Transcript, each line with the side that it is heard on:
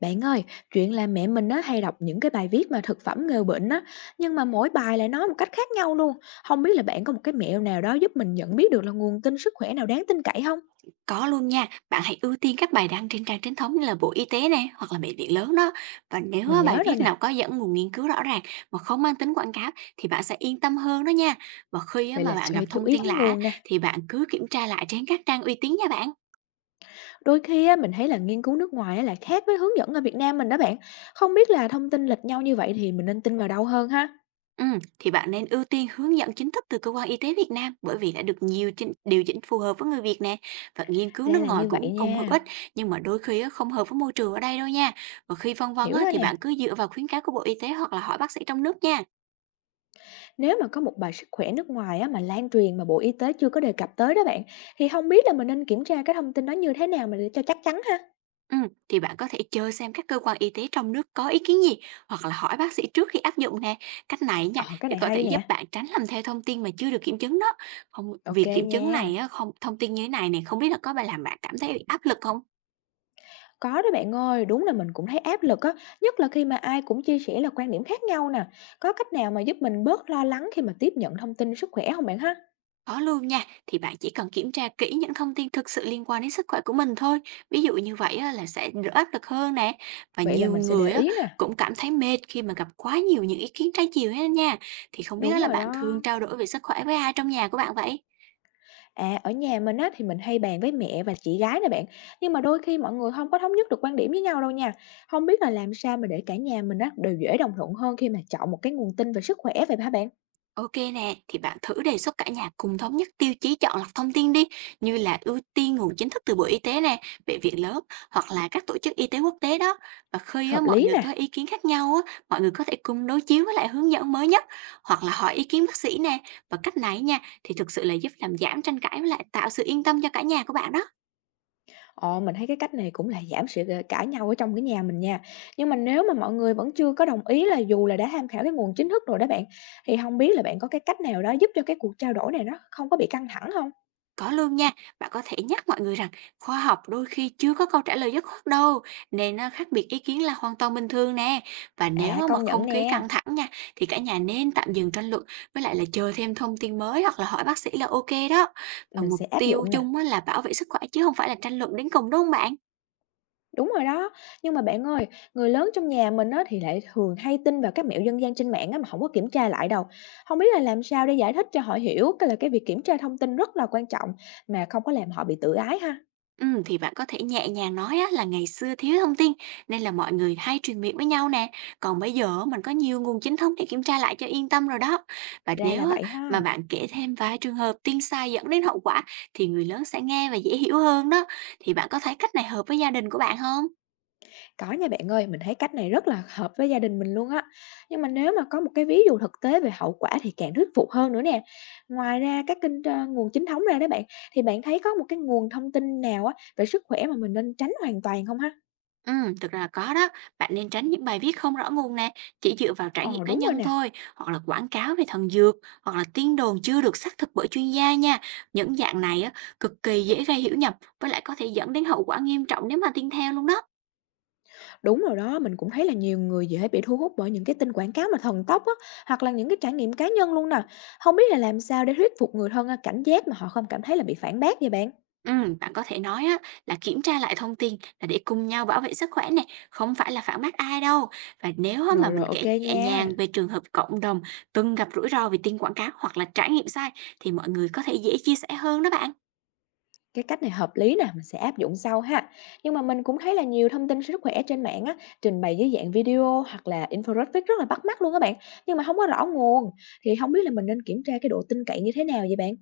left: Bạn ơi, chuyện là mẹ mình á hay đọc những cái bài viết mà thực phẩm ngừa bệnh á, nhưng mà mỗi bài lại nói một cách khác nhau luôn. Không biết là bạn có một cái mẹo nào đó giúp mình nhận biết được là nguồn tin sức khỏe nào đáng tin cậy không?
right: Có luôn nha, bạn hãy ưu tiên các bài đăng trên trang chính thống như là Bộ Y tế này hoặc là bệnh viện lớn đó. Và nếu
left: Mình
right: á, bài
left: nhớ rồi
right: viết nào
left: nè.
right: có dẫn nguồn nghiên cứu rõ ràng mà không mang tính quảng cáo thì bạn sẽ yên tâm hơn đó nha. Và khi á,
left: Vậy
right: mà
left: là
right: bạn gặp
left: phải chú
right: thông
left: ý
right: tin
left: đến
right: lạ
left: nguồn nè.
right: thì bạn cứ kiểm tra lại trên các trang uy tín nha bạn.
left: Đôi khi á, mình thấy là nghiên cứu nước ngoài á, lại khác với hướng dẫn ở Việt Nam mình đó bạn. Không biết là thông tin lệch nhau như vậy thì mình nên tin vào đâu hơn ha?
right: Ừ, thì bạn nên ưu tiên hướng dẫn chính thức từ cơ quan y tế Việt Nam, bởi vì đã được nhiều điều chỉnh phù hợp với người Việt nè, và nghiên cứu
left: Ra
right: nước
left: là
right: ngoài
left: như vậy
right: cũng cùng hữu ích,
left: nha.
right: nhưng mà đôi khi á, không hợp với môi trường ở đây đâu nha. Và khi phân vân
left: Hiểu
right: á,
left: rồi
right: thì
left: nè.
right: bạn cứ dựa vào khuyến cáo của Bộ Y tế hoặc là hỏi bác sĩ trong nước nha.
left: Nếu mà có một bài sức khỏe nước ngoài á, mà lan truyền mà Bộ Y tế chưa có đề cập tới đó bạn, thì không biết là mình nên kiểm tra cái thông tin đó như thế nào mà để cho chắc chắn ha?
right: Ừm, thì bạn có thể chơi xem các cơ quan y tế trong nước có ý kiến gì, hoặc là hỏi bác sĩ trước khi áp dụng nè. Cách này nha
left: Ờ, cái
right: thì
left: này
right: có thể
left: hay
right: giúp
left: nè,
right: bạn tránh làm theo thông tin mà chưa được kiểm chứng đó. Không,
left: ok
right: việc kiểm chứng
left: nha.
right: này á, không thông tin như thế này này không biết là có bạn làm bạn cảm thấy bị áp lực không?
left: Có đó bạn ơi, đúng là mình cũng thấy áp lực á, nhất là khi mà ai cũng chia sẻ là quan điểm khác nhau nè. Có cách nào mà giúp mình bớt lo lắng khi mà tiếp nhận thông tin sức khỏe không bạn ha?
right: Có luôn nha, thì bạn chỉ cần kiểm tra kỹ những thông tin thực sự liên quan đến sức khỏe của mình thôi. Ví dụ như vậy á, là sẽ đỡ áp lực hơn nè. Và
left: Vậy là
right: nhiều
left: mình sẽ để
right: người á,
left: ý nè.
right: cũng cảm thấy mệt khi mà gặp quá nhiều những ý kiến trái chiều hết nha. Thì không
left: Đúng
right: biết là
left: rồi
right: bạn
left: đó.
right: thường trao đổi về sức khỏe với ai trong nhà của bạn vậy?
left: À, ở nhà mình á thì mình hay bàn với mẹ và chị gái nè bạn, nhưng mà đôi khi mọi người không có thống nhất được quan điểm với nhau đâu nha. Không biết là làm sao mà để cả nhà mình á đều dễ đồng thuận hơn khi mà chọn một cái nguồn tin về sức khỏe vậy hả bạn?
right: OK nè, thì bạn thử đề xuất cả nhà cùng thống nhất tiêu chí chọn lọc thông tin đi, như là ưu tiên nguồn chính thức từ Bộ Y tế nè, bệnh viện lớn, hoặc là các tổ chức y tế quốc tế đó. Và khi á,
left: Hợp
right: mọi
left: lý
right: người có
left: nè.
right: ý kiến khác nhau á, mọi người có thể cùng đối chiếu với lại hướng dẫn mới nhất, hoặc là hỏi ý kiến bác sĩ nè. Và cách này nha thì thực sự là giúp làm giảm tranh cãi, với lại tạo sự yên tâm cho cả nhà của bạn đó.
left: Ồ, mình thấy cái cách này cũng là giảm sự, cãi nhau ở trong cái nhà mình nha. Nhưng mà nếu mà mọi người vẫn chưa có đồng ý là dù là đã tham khảo cái nguồn chính thức rồi đó bạn, thì không biết là bạn có cái cách nào đó giúp cho cái cuộc trao đổi này nó không có bị căng thẳng không?
right: Có luôn nha, bạn có thể nhắc mọi người rằng khoa học đôi khi chưa có câu trả lời dứt khoát đâu, nên khác biệt ý kiến là hoàn toàn bình thường nè. Và nếu
left: À,
right: mà
left: công nhận
right: không khí
left: nè,
right: căng thẳng nha, thì cả nhà nên tạm dừng tranh luận, với lại là chờ thêm thông tin mới, hoặc là hỏi bác sĩ là ok đó. Và
left: mình
right: mục
left: sẽ áp
right: tiêu
left: dụng nè.
right: chung á là bảo vệ sức khỏe chứ không phải là tranh luận đến cùng, đúng không bạn?
left: Đúng rồi đó, nhưng mà bạn ơi, người lớn trong nhà mình á, thì lại thường hay tin vào các mẹo dân gian trên mạng á, mà không có kiểm tra lại đâu. Không biết là làm sao để giải thích cho họ hiểu cái là cái việc kiểm tra thông tin rất là quan trọng mà không có làm họ bị tự ái ha?
right: Thì bạn có thể nhẹ nhàng nói á, là ngày xưa thiếu thông tin nên là mọi người hay truyền miệng với nhau nè. Còn bây giờ mình có nhiều nguồn chính thống để kiểm tra lại cho yên tâm rồi đó. Và
left: Ra là
right: nếu á,
left: vậy
right: mà
left: ha.
right: bạn kể thêm vài trường hợp tin sai dẫn đến hậu quả, thì người lớn sẽ nghe và dễ hiểu hơn đó. Thì bạn có thấy cách này hợp với gia đình của bạn không?
left: Có nha bạn ơi, mình thấy cách này rất là hợp với gia đình mình luôn á. Nhưng mà nếu mà có một cái ví dụ thực tế về hậu quả thì càng thuyết phục hơn nữa nè. Ngoài ra các kênh tra nguồn chính thống ra đó bạn, thì bạn thấy có một cái nguồn thông tin nào á, về sức khỏe mà mình nên tránh hoàn toàn không ha?
right: Thực ra là có đó. Bạn nên tránh những bài viết không rõ nguồn nè, chỉ dựa vào trải
left: Ờ,
right: nghiệm cá
left: đúng rồi
right: nhân
left: nè.
right: thôi, hoặc là quảng cáo về thần dược, hoặc là tin đồn chưa được xác thực bởi chuyên gia nha. Những dạng này á, cực kỳ dễ gây hiểu nhầm, với lại có thể dẫn đến hậu quả nghiêm trọng nếu mà tin theo luôn đó.
left: Đúng rồi đó, mình cũng thấy là nhiều người dễ bị thu hút bởi những cái tin quảng cáo mà thần tốc á, hoặc là những cái trải nghiệm cá nhân luôn nè. Không biết là làm sao để thuyết phục người thân cảnh giác mà họ không cảm thấy là bị phản bác vậy bạn?
right: Bạn có thể nói á, là kiểm tra lại thông tin là để cùng nhau bảo vệ sức khỏe này, không phải là phản bác ai đâu. Và nếu á mà
left: Rồi rồi
right: mình
left: ok
right: kể nhẹ
left: nha.
right: nhàng về trường hợp cộng đồng từng gặp rủi ro vì tin quảng cáo hoặc là trải nghiệm sai, thì mọi người có thể dễ chia sẻ hơn đó bạn.
left: Cái cách này hợp lý nè, mình sẽ áp dụng sau ha. Nhưng mà mình cũng thấy là nhiều thông tin sức khỏe trên mạng á, trình bày dưới dạng video hoặc là infographic rất là bắt mắt luôn các bạn. Nhưng mà không có rõ nguồn thì không biết là mình nên kiểm tra cái độ tin cậy như thế nào vậy bạn?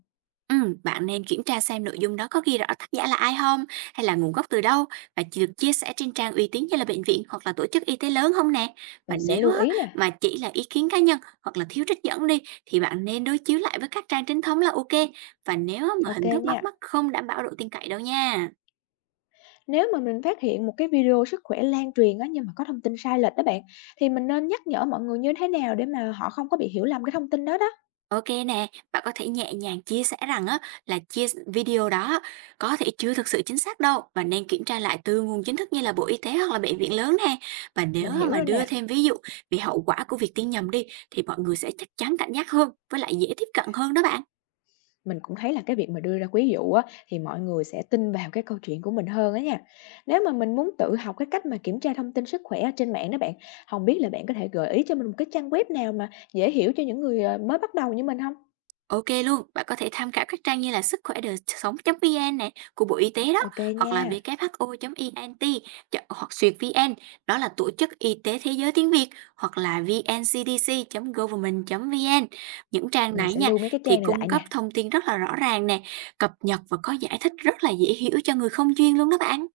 right: Bạn nên kiểm tra xem nội dung đó có ghi rõ tác giả là ai không, hay là nguồn gốc từ đâu, và chỉ được chia sẻ trên trang uy tín như là bệnh viện hoặc là tổ chức y tế lớn không nè. Và
left: Mình sẽ
right: nếu
left: lưu
right: á,
left: ý nè.
right: mà chỉ là ý kiến cá nhân hoặc là thiếu trích dẫn đi, thì bạn nên đối chiếu lại với các trang chính thống là ok. Và nếu á, mà
left: Ok
right: hình thức
left: nha.
right: bắt mắt không đảm bảo độ tin cậy đâu nha.
left: Nếu mà mình phát hiện một cái video sức khỏe lan truyền á, nhưng mà có thông tin sai lệch đó bạn, thì mình nên nhắc nhở mọi người như thế nào để mà họ không có bị hiểu lầm cái thông tin đó đó?
right: OK nè, bạn có thể nhẹ nhàng chia sẻ rằng á, là chia video đó á, có thể chưa thực sự chính xác đâu, và nên kiểm tra lại từ nguồn chính thức như là Bộ Y tế hoặc là bệnh viện lớn nè. Và
left: Mình
right: nếu á
left: hiểu
right: mà
left: rồi
right: đưa
left: nè.
right: thêm ví dụ về hậu quả của việc tin nhầm đi, thì mọi người sẽ chắc chắn cảnh giác hơn, với lại dễ tiếp cận hơn đó bạn.
left: Mình cũng thấy là cái việc mà đưa ra ví dụ á, thì mọi người sẽ tin vào cái câu chuyện của mình hơn á nha. Nếu mà mình muốn tự học cái cách mà kiểm tra thông tin sức khỏe ở trên mạng đó bạn, không biết là bạn có thể gợi ý cho mình một cái trang web nào mà dễ hiểu cho những người mới bắt đầu như mình không?
right: Ok luôn, bạn có thể tham khảo các trang như là sức khỏe đời sống.vn nè của Bộ Y tế đó,
left: Ok
right: hoặc là
left: nha,
right: who.int, hoặc duyệt VN, đó là Tổ chức Y tế Thế giới tiếng Việt, hoặc là vncdc.government.vn. Những trang
left: mình
right: này
left: sẽ
right: nha
left: lưu mấy cái
right: thì
left: trang này lại
right: cung cấp
left: nè.
right: thông tin rất là rõ ràng nè, cập nhật và có giải thích rất là dễ hiểu cho người không chuyên luôn đó bạn.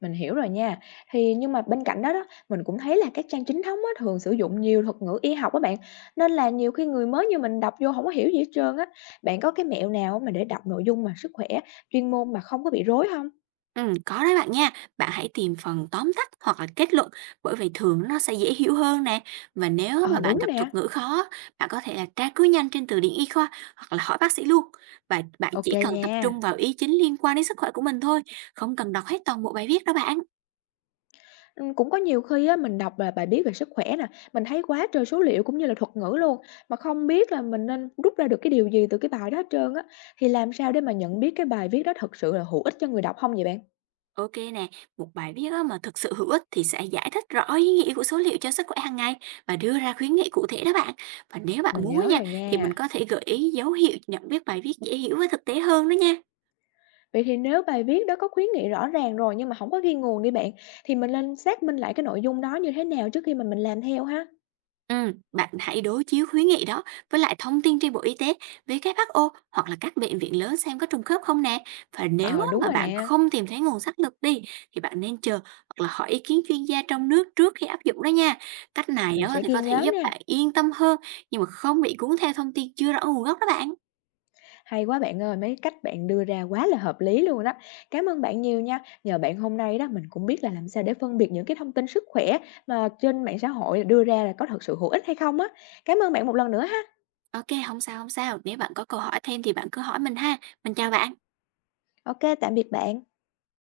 left: Mình hiểu rồi nha. Thì nhưng mà bên cạnh đó đó, mình cũng thấy là các trang chính thống á, thường sử dụng nhiều thuật ngữ y học á bạn, nên là nhiều khi người mới như mình đọc vô không có hiểu gì hết trơn á. Bạn có cái mẹo nào mà để đọc nội dung mà sức khỏe, chuyên môn mà không có bị rối không?
right: Có đấy bạn nha. Bạn hãy tìm phần tóm tắt hoặc là kết luận, bởi vì thường nó sẽ dễ hiểu hơn nè. Và nếu
left: Ờ,
right: mà bạn
left: đúng
right: gặp
left: nè,
right: thuật ngữ khó, bạn có thể là tra cứu nhanh trên từ điển y khoa hoặc là hỏi bác sĩ luôn. Và bạn
left: ok
right: chỉ cần tập
left: nha.
right: trung vào ý chính liên quan đến sức khỏe của mình thôi, không cần đọc hết toàn bộ bài viết đó bạn.
left: Cũng có nhiều khi á, mình đọc là bài viết về sức khỏe nè, mình thấy quá trời số liệu cũng như là thuật ngữ luôn, mà không biết là mình nên rút ra được cái điều gì từ cái bài đó hết trơn á. Thì làm sao để mà nhận biết cái bài viết đó thực sự là hữu ích cho người đọc không vậy bạn?
right: Ok nè, một bài viết á mà thực sự hữu ích thì sẽ giải thích rõ ý nghĩa của số liệu cho sức khỏe hàng ngày và đưa ra khuyến nghị cụ thể đó bạn. Và nếu bạn
left: Mình
right: muốn á
left: nhớ
right: nha,
left: rồi
right: thì mình
left: nha.
right: có thể gợi ý dấu hiệu nhận biết bài viết dễ hiểu và thực tế hơn đó nha.
left: Vậy thì nếu bài viết đó có khuyến nghị rõ ràng rồi nhưng mà không có ghi nguồn đi bạn, thì mình nên xác minh lại cái nội dung đó như thế nào trước khi mà mình làm theo ha?
right: Bạn hãy đối chiếu khuyến nghị đó với lại thông tin trên Bộ Y tế, WHO, hoặc là các bệnh viện lớn, xem có trùng khớp không nè. Và nếu
left: Ờ,
right: á,
left: đúng
right: mà
left: rồi
right: bạn
left: nè,
right: không tìm thấy nguồn xác thực đi, thì bạn nên chờ hoặc là hỏi ý kiến chuyên gia trong nước trước khi áp dụng đó nha. Cách này
left: mình
right: á,
left: sẽ
right: thì
left: ghi
right: có thể
left: nhớ
right: giúp
left: nè.
right: bạn yên tâm hơn, nhưng mà không bị cuốn theo thông tin chưa rõ nguồn gốc đó bạn.
left: Hay quá bạn ơi, mấy cách bạn đưa ra quá là hợp lý luôn đó. Cảm ơn bạn nhiều nha. Nhờ bạn hôm nay đó mình cũng biết là làm sao để phân biệt những cái thông tin sức khỏe mà trên mạng xã hội đưa ra là có thật sự hữu ích hay không á. Cảm ơn bạn một lần nữa ha.
right: Ok, không sao không sao. Nếu bạn có câu hỏi thêm thì bạn cứ hỏi mình ha. Mình chào bạn.
left: Ok tạm biệt bạn.